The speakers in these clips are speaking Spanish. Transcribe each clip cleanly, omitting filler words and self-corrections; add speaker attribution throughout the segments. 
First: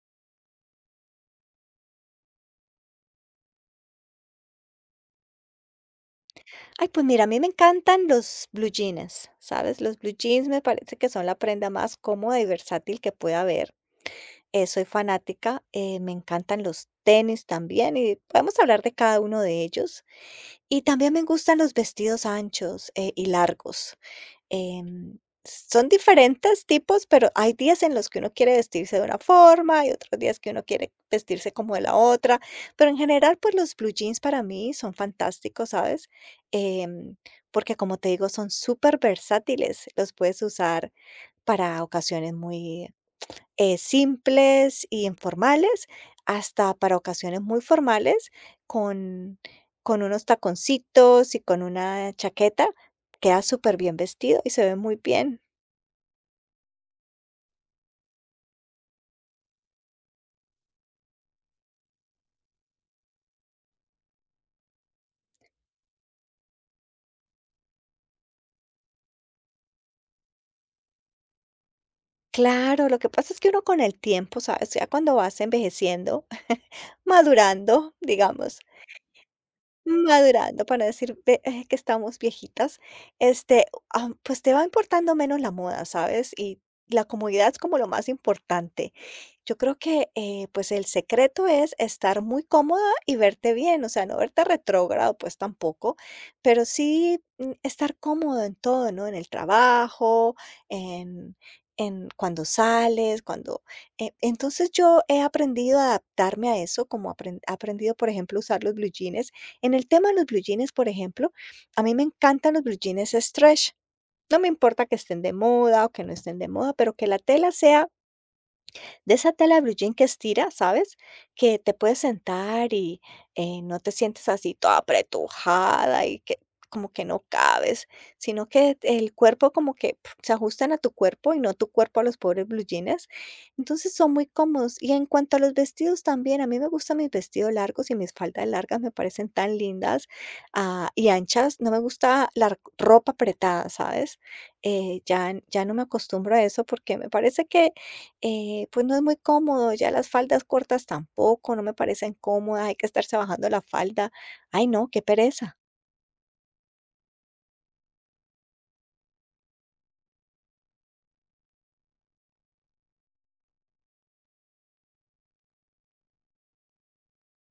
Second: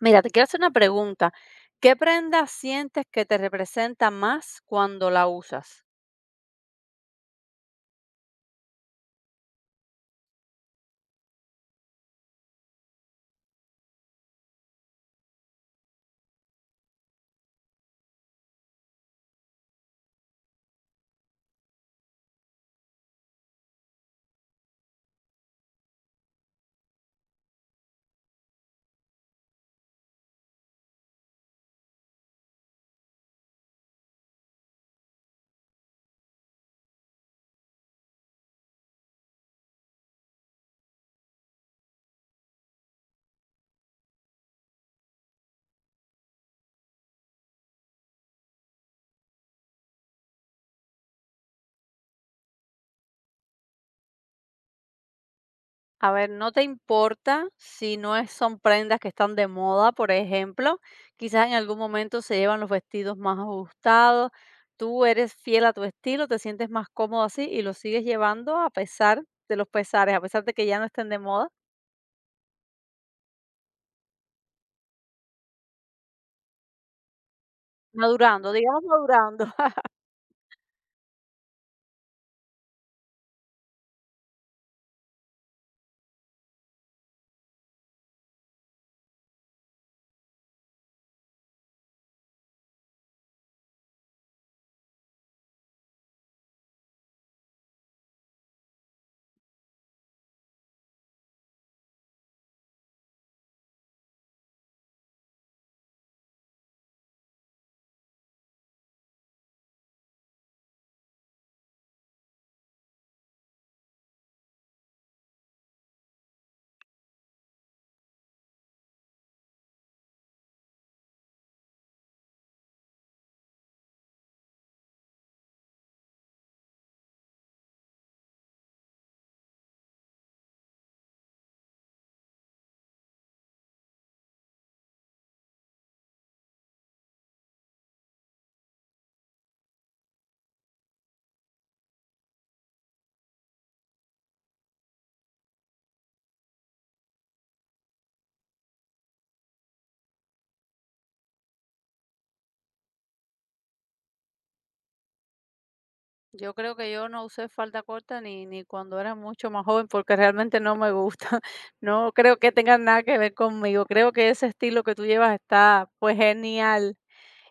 Speaker 1: Mira, te quiero hacer una pregunta. ¿Qué prenda sientes que te representa más cuando la usas?
Speaker 2: Ay, pues mira, a mí me encantan los blue jeans, ¿sabes? Los blue jeans me parece que son la prenda más cómoda y versátil que pueda haber. Soy fanática, me encantan los tenis también y podemos hablar de cada uno de ellos. Y también me gustan los vestidos anchos y largos. Em, Son diferentes tipos, pero hay días en los que uno quiere vestirse de una forma, y otros días que uno quiere vestirse como de la otra, pero en general, pues los blue jeans para mí son fantásticos, ¿sabes? Em, Porque como te digo, son súper versátiles, los puedes usar para ocasiones muy simples y informales, hasta para ocasiones muy formales, con, con unos taconcitos y con una chaqueta, queda súper bien vestido y se ve muy bien.
Speaker 1: A ver, no te importa si no es- son prendas que están de moda, por ejemplo. Quizás en algún momento se llevan los vestidos más ajustados. Tú eres fiel a tu estilo, te sientes más cómodo así y lo sigues llevando a pesar de los pesares, a pesar de que ya no estén de moda,
Speaker 2: Claro, lo que pasa es que uno con el tiempo, ¿sabes? Ya cuando vas envejeciendo, madurando,
Speaker 1: madurando,
Speaker 2: digamos,
Speaker 1: digamos madurando.
Speaker 2: madurando, para decir ve que estamos viejitas, este, pues te va importando menos la moda, ¿sabes? Y la comodidad es como lo más importante. Yo creo que, pues, el secreto es estar muy cómoda y verte bien, o sea, no verte retrógrado, pues tampoco, pero sí, estar cómodo en todo, ¿no? En el trabajo, en en cuando sales, cuando entonces yo he aprendido a adaptarme a eso, como apren he aprendido, por ejemplo, a usar los blue jeans en el tema de los blue jeans, por ejemplo, a mí me encantan los blue jeans stretch. No me importa que estén de moda o que no estén de moda, pero que la tela sea de esa tela de bluyín que estira, ¿sabes? Que te puedes sentar y, no te sientes así toda apretujada y que como que no cabes, sino que el cuerpo como que pf, se ajustan a tu cuerpo y no tu cuerpo a los pobres bluyines. Entonces son muy cómodos. Y en cuanto a los vestidos también, a mí me gustan mis vestidos largos y mis faldas largas me parecen tan lindas, ah, y anchas. No me gusta la ropa apretada, ¿sabes? Ya no me acostumbro a eso porque me parece que pues no es muy cómodo, ya las faldas cortas tampoco, no me parecen cómodas, hay que estarse bajando la falda. Ay, no, qué pereza.
Speaker 1: Yo creo que yo no usé falda corta ni cuando era mucho más joven, porque realmente no me gusta. No creo que tenga nada que ver conmigo. Creo que ese estilo que tú llevas está, pues, genial.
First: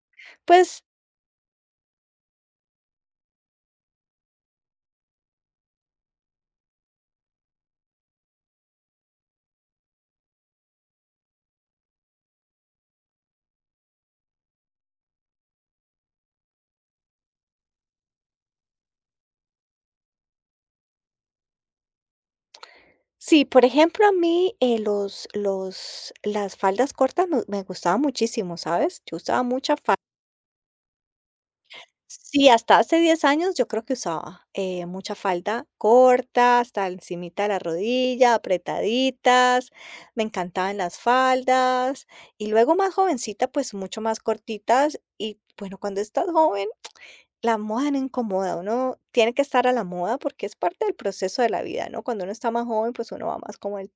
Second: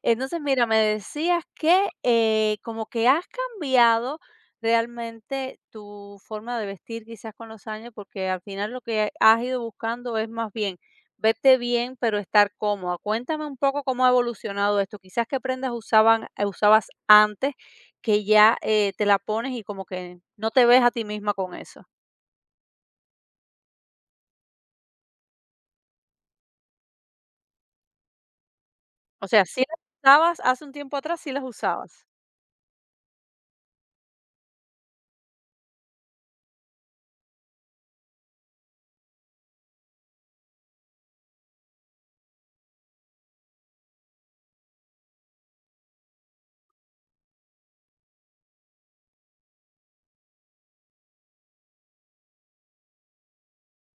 Speaker 1: Entonces, mira, me
Speaker 2: Pues
Speaker 1: decías que, como que has cambiado realmente tu forma de vestir quizás con los años, porque al final lo que has ido buscando es más bien verte bien, pero estar cómoda. Cuéntame un poco cómo ha evolucionado esto. Quizás qué prendas usabas antes que ya te la pones y como que no te ves a ti misma con eso.
Speaker 2: sí, por ejemplo, a mí las faldas cortas me gustaban muchísimo, ¿sabes? Yo
Speaker 1: O
Speaker 2: usaba
Speaker 1: sea, si
Speaker 2: mucha
Speaker 1: las
Speaker 2: falda.
Speaker 1: usabas hace un tiempo atrás, sí las usabas.
Speaker 2: Sí, hasta hace 10 años yo creo que usaba mucha falda corta, hasta encimita de la rodilla, apretaditas, me encantaban las faldas y luego más jovencita, pues mucho más cortitas y bueno, cuando estás joven. La moda no incomoda, uno tiene que estar a la moda porque es parte del proceso de la vida, ¿no? Cuando uno está más joven, pues uno va más como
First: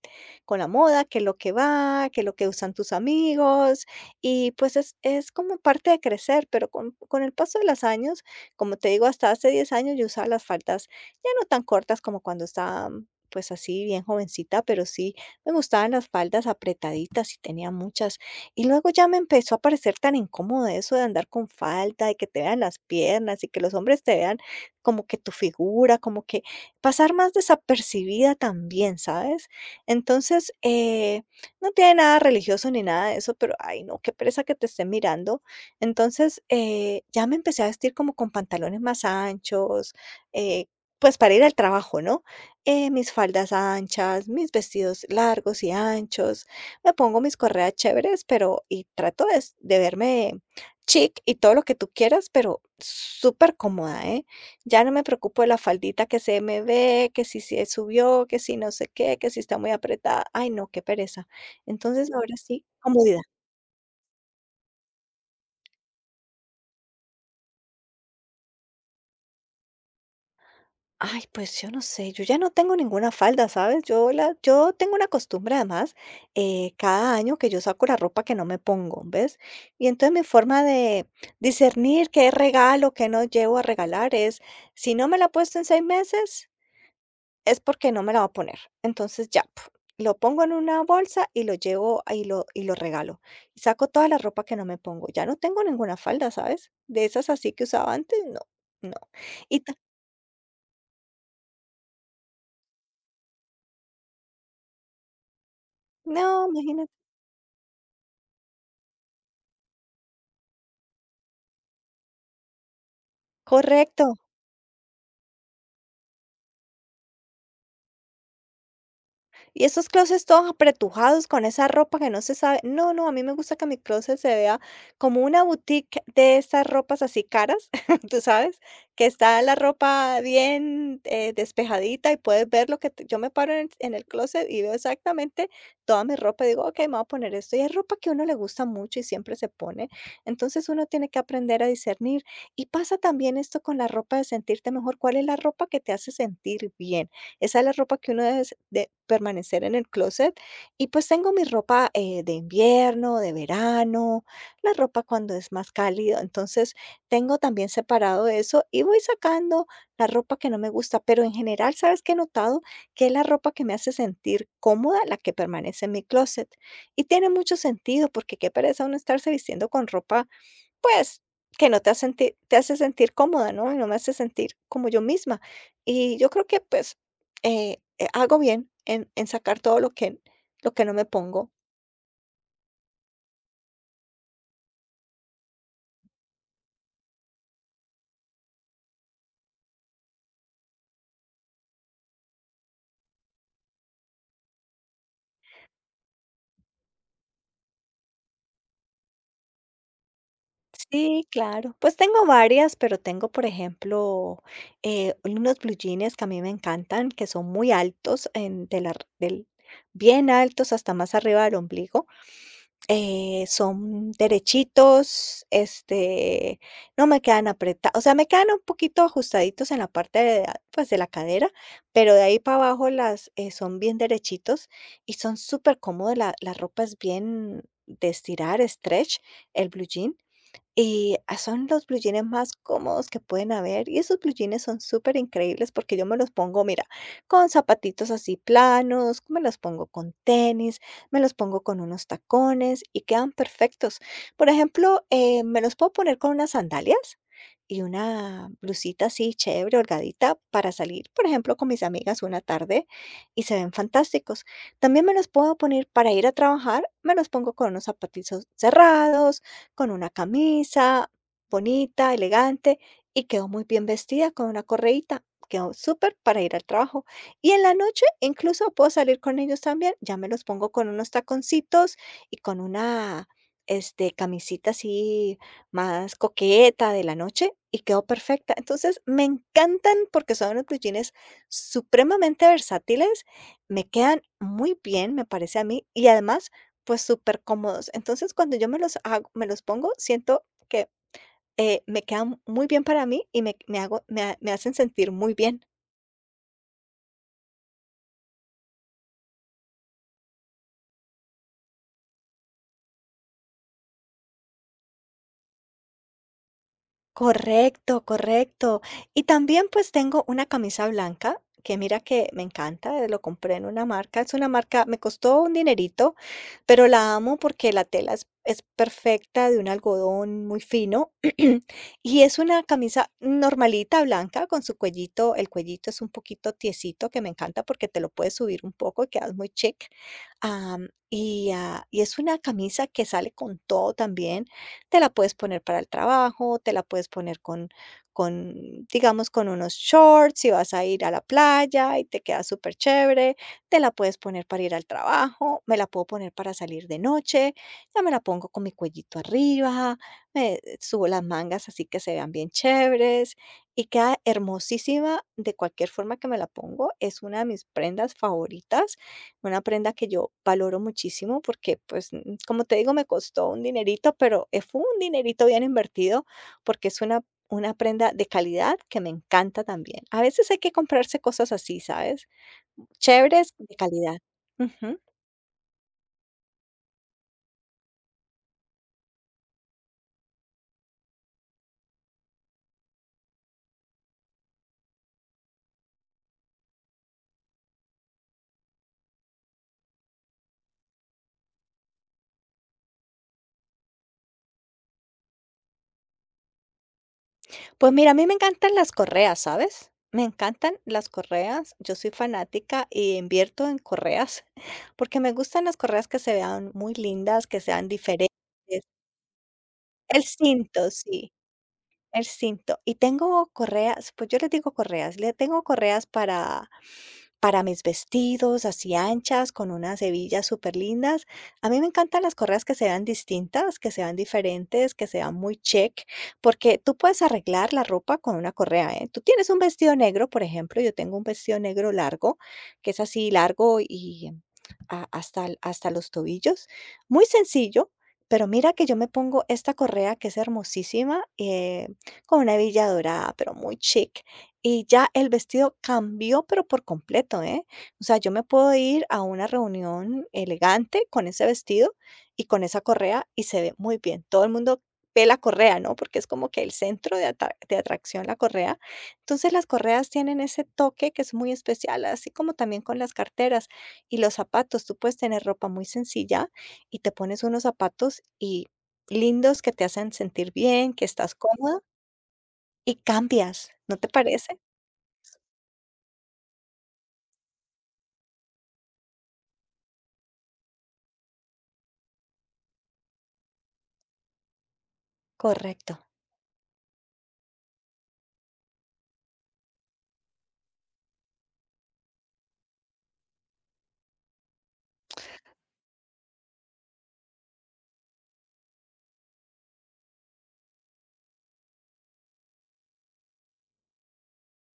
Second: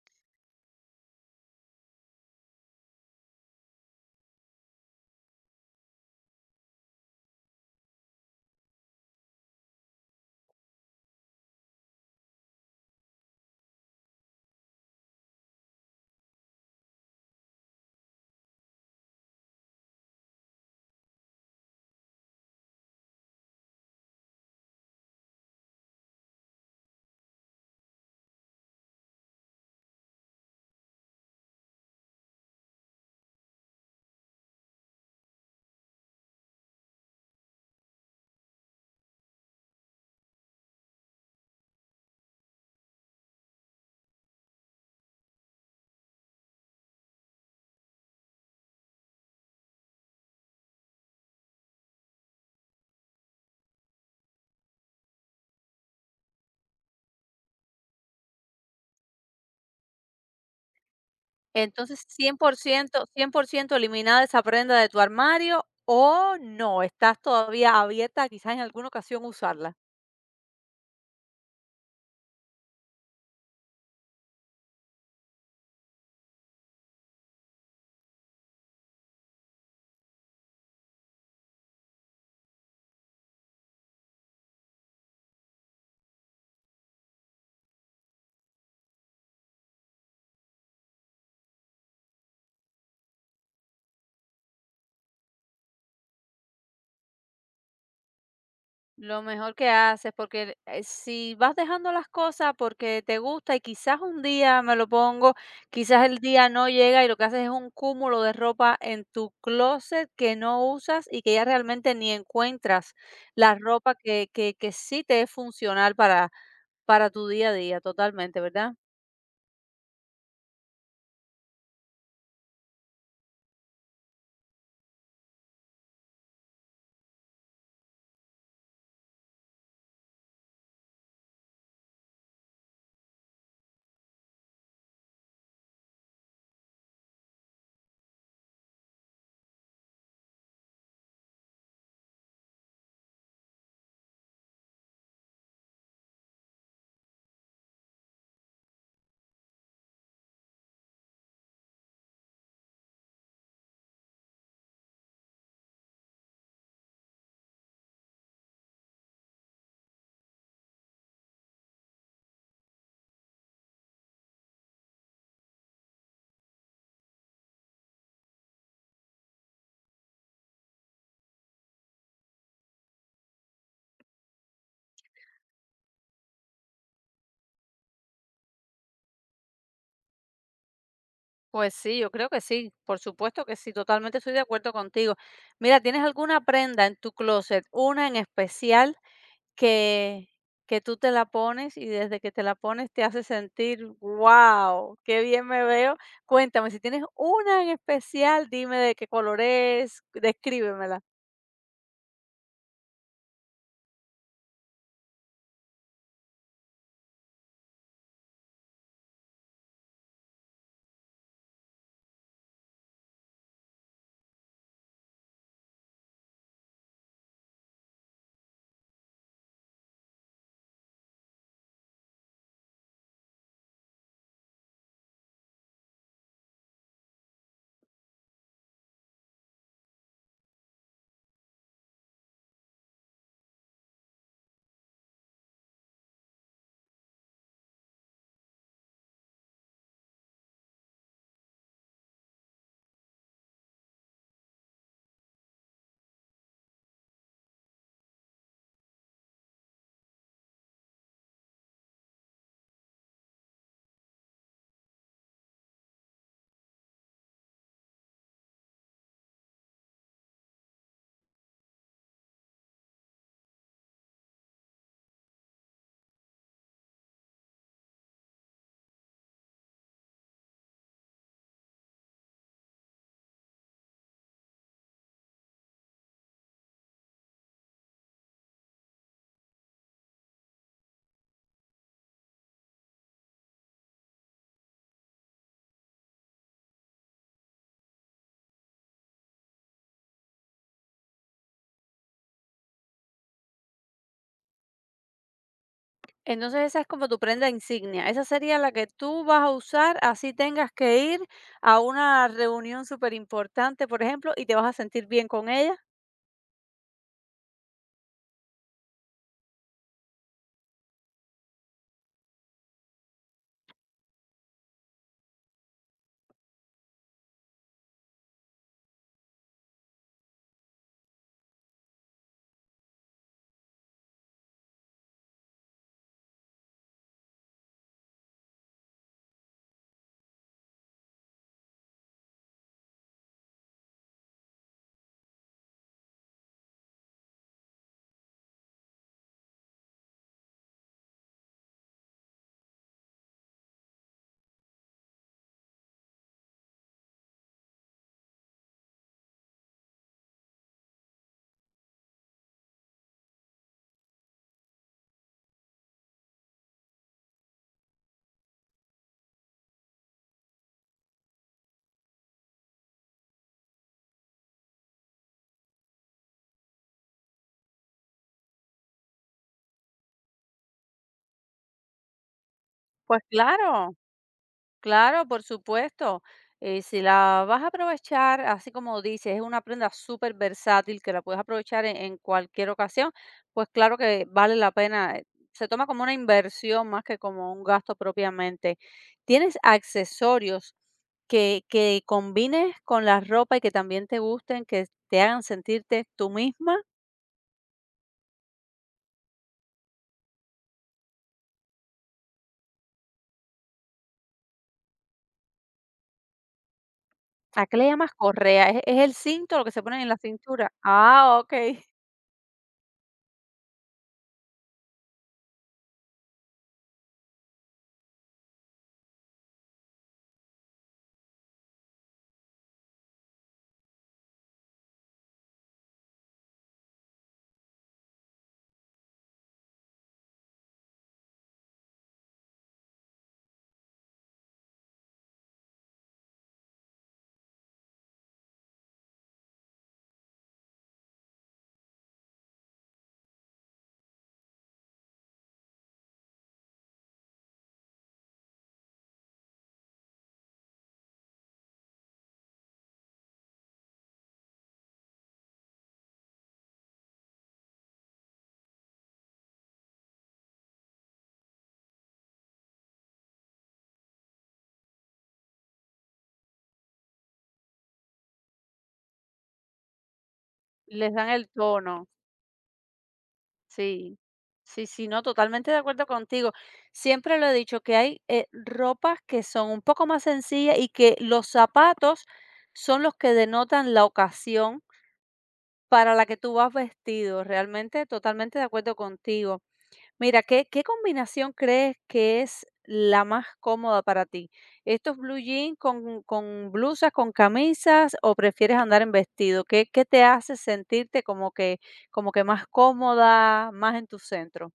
Speaker 2: con la moda, que lo que va, que lo que usan tus amigos, y pues es como parte de crecer, pero con el paso de los años, como te digo, hasta hace 10 años yo usaba las faldas ya no tan cortas como cuando estaba pues así bien jovencita, pero sí me gustaban las faldas apretaditas y tenía muchas y luego ya me empezó a parecer tan incómodo eso de andar con falda y que te vean las piernas y que los hombres te vean como que tu figura, como que pasar más desapercibida también, ¿sabes? Entonces, no tiene nada religioso ni nada de eso, pero ay, no, qué pereza que te estén mirando. Entonces, ya me empecé a vestir como con pantalones más anchos, eh, pues para ir al trabajo, ¿no? Mis faldas anchas, mis vestidos largos y anchos, me pongo mis correas chéveres, pero y trato de verme chic y todo lo que tú quieras, pero súper cómoda, ¿eh? Ya no me preocupo de la faldita que se me ve, que si se subió, que si no sé qué, que si está muy apretada. Ay, no, qué pereza.
Speaker 1: Entonces,
Speaker 2: Entonces, ahora
Speaker 1: cien por
Speaker 2: sí,
Speaker 1: ciento,
Speaker 2: comodidad.
Speaker 1: 100%, eliminada esa prenda de tu armario, o no, ¿estás todavía abierta a quizás en alguna ocasión usarla?
Speaker 2: Ay, pues yo no sé, yo ya no tengo ninguna falda, ¿sabes? Yo, la, yo tengo una costumbre además, cada año que yo saco la ropa que no me pongo, ¿ves? Y entonces mi forma de discernir qué regalo, qué no llevo a regalar es, si no me la he puesto en 6 meses, es porque no me la va a poner. Entonces ya, lo pongo en una bolsa y lo llevo y lo regalo. Y saco toda la ropa que no me pongo. Ya no tengo ninguna falda, ¿sabes? De esas así que usaba antes, no, no.
Speaker 1: Lo mejor
Speaker 2: Y
Speaker 1: que
Speaker 2: ta-
Speaker 1: haces, porque si vas dejando las cosas porque te gusta y quizás un día me lo pongo, quizás el
Speaker 2: no,
Speaker 1: día no
Speaker 2: imagínate.
Speaker 1: llega y lo que haces es un cúmulo de ropa en tu closet que no usas y que ya realmente ni encuentras la ropa
Speaker 2: Correcto.
Speaker 1: que sí te es funcional para tu día a día, totalmente, ¿verdad?
Speaker 2: Y esos closets todos apretujados con esa ropa que no se sabe. No, no, a mí me gusta que mi closet se vea como una boutique de esas ropas así caras, tú sabes, que está la ropa bien despejadita y puedes ver lo que yo me paro en el closet y veo exactamente toda mi ropa y digo, ok, me voy a poner esto. Y es ropa que a uno le gusta mucho y siempre se pone. Entonces uno tiene que aprender a discernir. Y pasa también esto con la ropa de sentirte mejor. ¿Cuál es la ropa que te hace sentir bien? Esa es la ropa que uno debe s de permanecer en el closet y, pues, tengo mi ropa, de invierno, de verano, la ropa cuando es más cálido. Entonces, tengo también separado eso y voy sacando la ropa que no me gusta, pero en general, ¿sabes qué he notado? Que es la ropa que me hace sentir cómoda la que permanece en mi closet. Y tiene mucho sentido, porque qué pereza uno estarse vistiendo con ropa, pues, que no te hace sentir, te hace sentir cómoda, ¿no? Y no me hace sentir como yo misma. Y yo creo que, pues, hago bien en sacar todo lo que no me pongo.
Speaker 1: Pues sí, yo creo que sí, por supuesto que sí, totalmente estoy de acuerdo contigo. Mira, ¿tienes alguna prenda en tu closet, una en especial que, que tú te la pones y desde que te la pones te hace sentir, wow, qué bien me veo? Cuéntame, si tienes una en especial, dime de qué color es, descríbemela.
Speaker 2: Sí, claro. Pues tengo varias, pero tengo, por ejemplo, unos blue jeans que a mí me encantan, que son muy altos, en de la del bien altos hasta más arriba del ombligo. Son derechitos, este, no me quedan apretados, o sea, me quedan un poquito ajustaditos en la parte de, pues, de la cadera, pero de ahí para abajo las son bien derechitos y son súper cómodos, la ropa es bien de estirar, stretch, el blue jean, y, ah, son los blue jeans más cómodos que pueden haber, y esos blue jeans son súper increíbles porque yo me los pongo, mira, con zapatitos así planos, me los pongo con tenis, me los pongo con unos tacones y quedan perfectos. Por ejemplo, me los puedo poner con unas sandalias y una blusita así chévere, holgadita, para salir, por ejemplo, con mis amigas una tarde y se ven fantásticos. También me los puedo poner para ir a trabajar, me los pongo con unos zapatitos cerrados, con una camisa bonita, elegante, y quedó muy bien vestida con una correíta. Quedó súper para ir al trabajo. Y en la noche incluso puedo salir con ellos también. Ya me los pongo con unos taconcitos y con una, este, camisita así más coqueta de la noche y quedó perfecta. Entonces me encantan porque son unos blue jeans supremamente versátiles, me quedan muy bien, me parece a mí, y además pues súper cómodos. Entonces, cuando yo me los hago me los pongo, siento que, me quedan muy bien para mí y me me hago me ha me hacen sentir muy bien.
Speaker 1: Entonces esa es como tu prenda insignia, esa sería la que tú vas a usar así tengas que ir a una reunión súper importante, por ejemplo, y te vas a sentir bien con ella.
Speaker 2: Correcto, correcto. Y también, pues, tengo una camisa blanca que mira que me encanta, lo compré en una marca, es una marca, me costó un dinerito. Pero la amo porque la tela es perfecta, de un algodón muy fino. Y es una camisa normalita, blanca, con su cuellito. El cuellito es un poquito tiesito, que me encanta porque te lo puedes subir un poco y quedas muy chic. Es una camisa que sale con todo también. Te la puedes poner para el trabajo, te la puedes poner con, digamos, con unos shorts si vas a ir a la playa y te queda súper chévere, te la puedes poner para ir al trabajo, me la puedo poner para salir de noche, ya me la pongo con mi cuellito arriba, me subo las mangas así que se vean bien chéveres y queda hermosísima de cualquier forma que me la pongo. Es una de mis prendas favoritas, una prenda que yo valoro muchísimo porque, pues, como te digo, me costó un dinerito, pero fue un dinerito bien invertido porque es una prenda de calidad que me encanta también. A veces hay que comprarse cosas así, ¿sabes?
Speaker 1: Pues
Speaker 2: Chéveres, de
Speaker 1: claro,
Speaker 2: calidad. Ujú.
Speaker 1: claro, por supuesto. Si la vas a aprovechar, así como dices, es una prenda súper versátil que la puedes aprovechar en cualquier ocasión, pues claro que vale la pena. Se toma como una inversión más que como un gasto propiamente. ¿Tienes accesorios que combines con la ropa y que también te gusten, que te hagan sentirte tú misma?
Speaker 2: Pues mira, a mí me encantan las correas, ¿sabes? Me encantan las correas. Yo soy fanática y invierto en correas, porque me gustan las correas que se vean muy lindas, que
Speaker 1: ¿A qué le
Speaker 2: sean
Speaker 1: llamas
Speaker 2: diferentes.
Speaker 1: correa? Es el cinto, lo que se ponen en la
Speaker 2: El
Speaker 1: cintura?
Speaker 2: cinto, sí,
Speaker 1: Ah, ok.
Speaker 2: el cinto. Y tengo correas, pues yo les digo correas, le tengo correas para mis vestidos así anchas, con unas hebillas súper lindas. A mí me encantan las correas que se vean distintas, que se vean diferentes, que se vean muy chic, porque tú puedes arreglar la ropa con una correa, ¿eh? Tú tienes un vestido negro, por ejemplo, yo tengo un vestido negro largo, que es así largo y hasta, hasta los tobillos. Muy sencillo. Pero mira que yo me pongo esta correa que es hermosísima, con una hebilla dorada, pero muy chic. Y ya el vestido cambió, pero por completo, ¿eh? O sea, yo me puedo ir a una reunión elegante con ese vestido y con esa correa y se ve muy bien. Todo el mundo ve la correa, ¿no? Porque es como que el centro de, de atracción, la correa. Entonces las correas tienen ese toque que es muy especial, así como también con las carteras y los zapatos. Tú puedes tener ropa muy sencilla y te pones unos zapatos y lindos que te hacen sentir bien, que
Speaker 1: Les dan
Speaker 2: estás
Speaker 1: el
Speaker 2: cómoda
Speaker 1: tono.
Speaker 2: y cambias, ¿no te
Speaker 1: Sí,
Speaker 2: parece?
Speaker 1: sí, sí, no, totalmente de acuerdo contigo. Siempre lo he dicho que hay ropas que son un poco más sencillas y que los zapatos son los que denotan la ocasión
Speaker 2: Correcto.
Speaker 1: para la que tú vas vestido. Realmente, totalmente de acuerdo contigo. Mira, ¿qué, qué combinación crees que es la más cómoda para ti? ¿Estos blue jeans con blusas, con camisas o prefieres andar en vestido? ¿Qué, qué te hace sentirte como que más cómoda, más en tu centro?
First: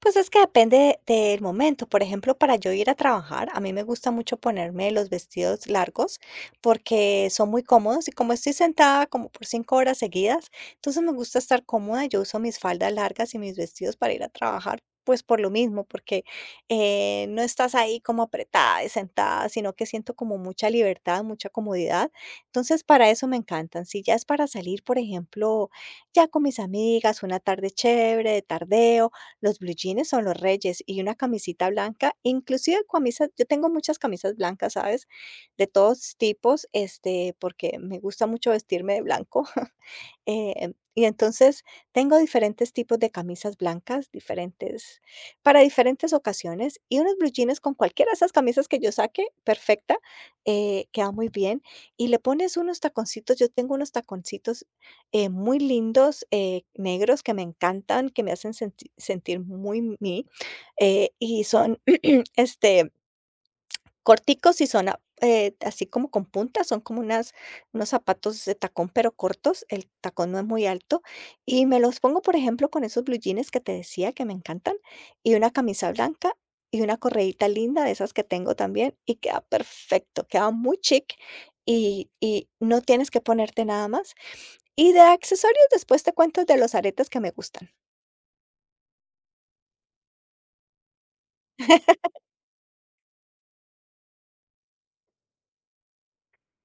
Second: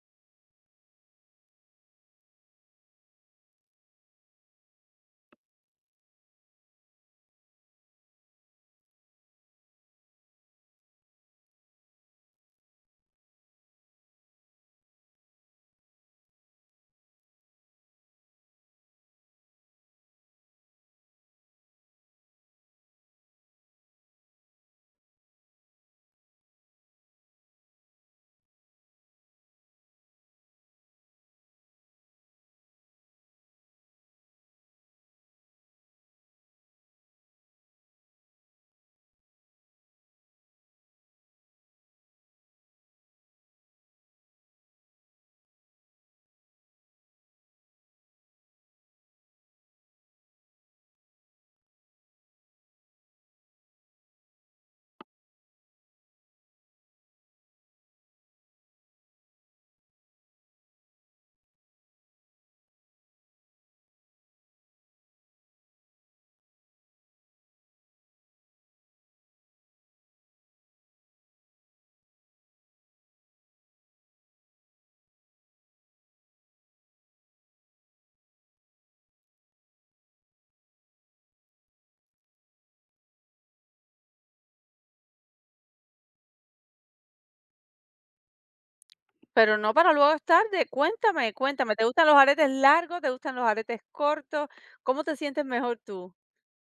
Speaker 2: Pues es que depende del momento. Por ejemplo, para yo ir a trabajar, a mí me gusta mucho ponerme los vestidos largos porque son muy cómodos y como estoy sentada como por 5 horas seguidas, entonces me gusta estar cómoda. Yo uso mis faldas largas y mis vestidos para ir a trabajar. Pues por lo mismo, porque no estás ahí como apretada y sentada, sino que siento como mucha libertad, mucha comodidad. Entonces, para eso me encantan. Si ya es para salir, por ejemplo, ya con mis amigas, una tarde chévere, de tardeo, los blue jeans son los reyes y una camisita blanca, inclusive camisas, yo tengo muchas camisas blancas, ¿sabes? De todos tipos, este, porque me gusta mucho vestirme de blanco. Y entonces tengo diferentes tipos de camisas blancas, diferentes, para diferentes ocasiones, y unos blue jeans con cualquiera de esas camisas que yo saque, perfecta, queda muy bien. Y le pones unos taconcitos, yo tengo unos taconcitos muy lindos, negros, que me encantan, que me hacen sentir muy mí, eh, y son, este, corticos y son a así como con puntas, son como unas unos zapatos de tacón, pero cortos, el tacón no es muy alto, y me los pongo, por ejemplo, con esos blue jeans que te decía que me encantan, y una camisa blanca, y una correíta linda de esas que tengo también, y queda perfecto, queda muy chic, y no tienes que ponerte nada más. Y de accesorios, después te cuento de los aretes que me gustan.
Speaker 1: Pero no para luego es tarde. Cuéntame, cuéntame, ¿te gustan los aretes largos? ¿Te gustan los aretes cortos? ¿Cómo te sientes mejor tú?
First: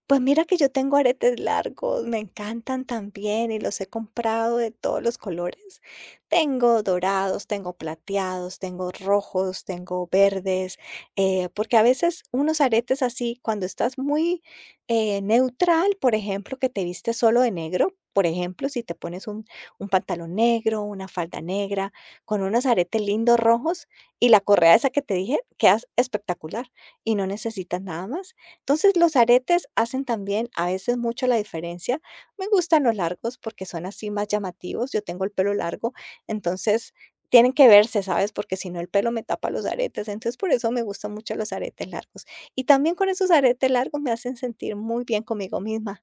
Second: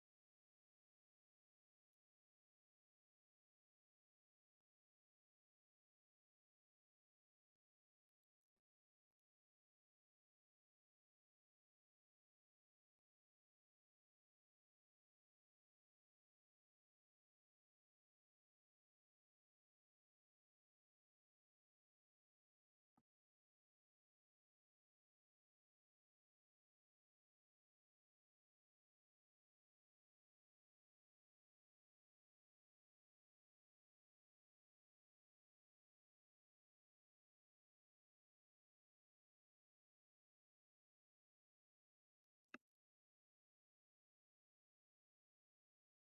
Speaker 2: Pues mira que yo tengo aretes largos, me encantan también y los he comprado de todos los colores. Tengo dorados, tengo plateados, tengo rojos, tengo verdes, porque a veces unos aretes así, cuando estás muy neutral, por ejemplo, que te vistes solo de negro, por ejemplo, si te pones un pantalón negro, una falda negra, con unos aretes lindos rojos y la correa esa que te dije, quedas espectacular y no necesitas nada más. Entonces, los aretes hacen también a veces mucho la diferencia. Me gustan los largos porque son así más llamativos. Yo tengo el pelo largo, entonces tienen que verse, ¿sabes? Porque si no, el pelo me tapa los aretes. Entonces, por eso me gustan mucho los aretes largos. Y también con esos aretes largos me hacen sentir muy bien conmigo misma.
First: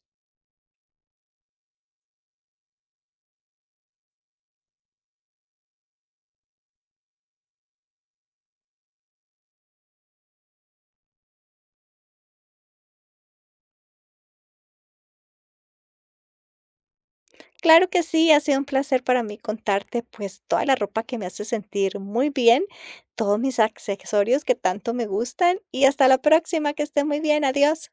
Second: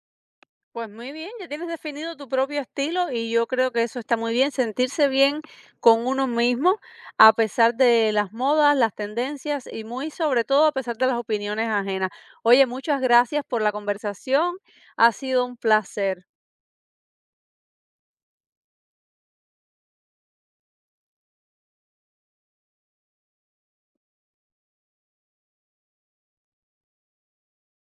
Speaker 1: Pues muy bien, ya tienes definido tu propio estilo y yo creo que eso está muy bien, sentirse bien con uno mismo a pesar de las modas, las tendencias y muy sobre todo a pesar de las opiniones ajenas. Oye, muchas gracias por la conversación, ha sido un placer.
Speaker 2: Claro que sí, ha sido un placer para mí contarte pues toda la ropa que me hace sentir muy bien, todos mis accesorios que tanto me gustan y hasta la próxima, que estés muy bien, adiós.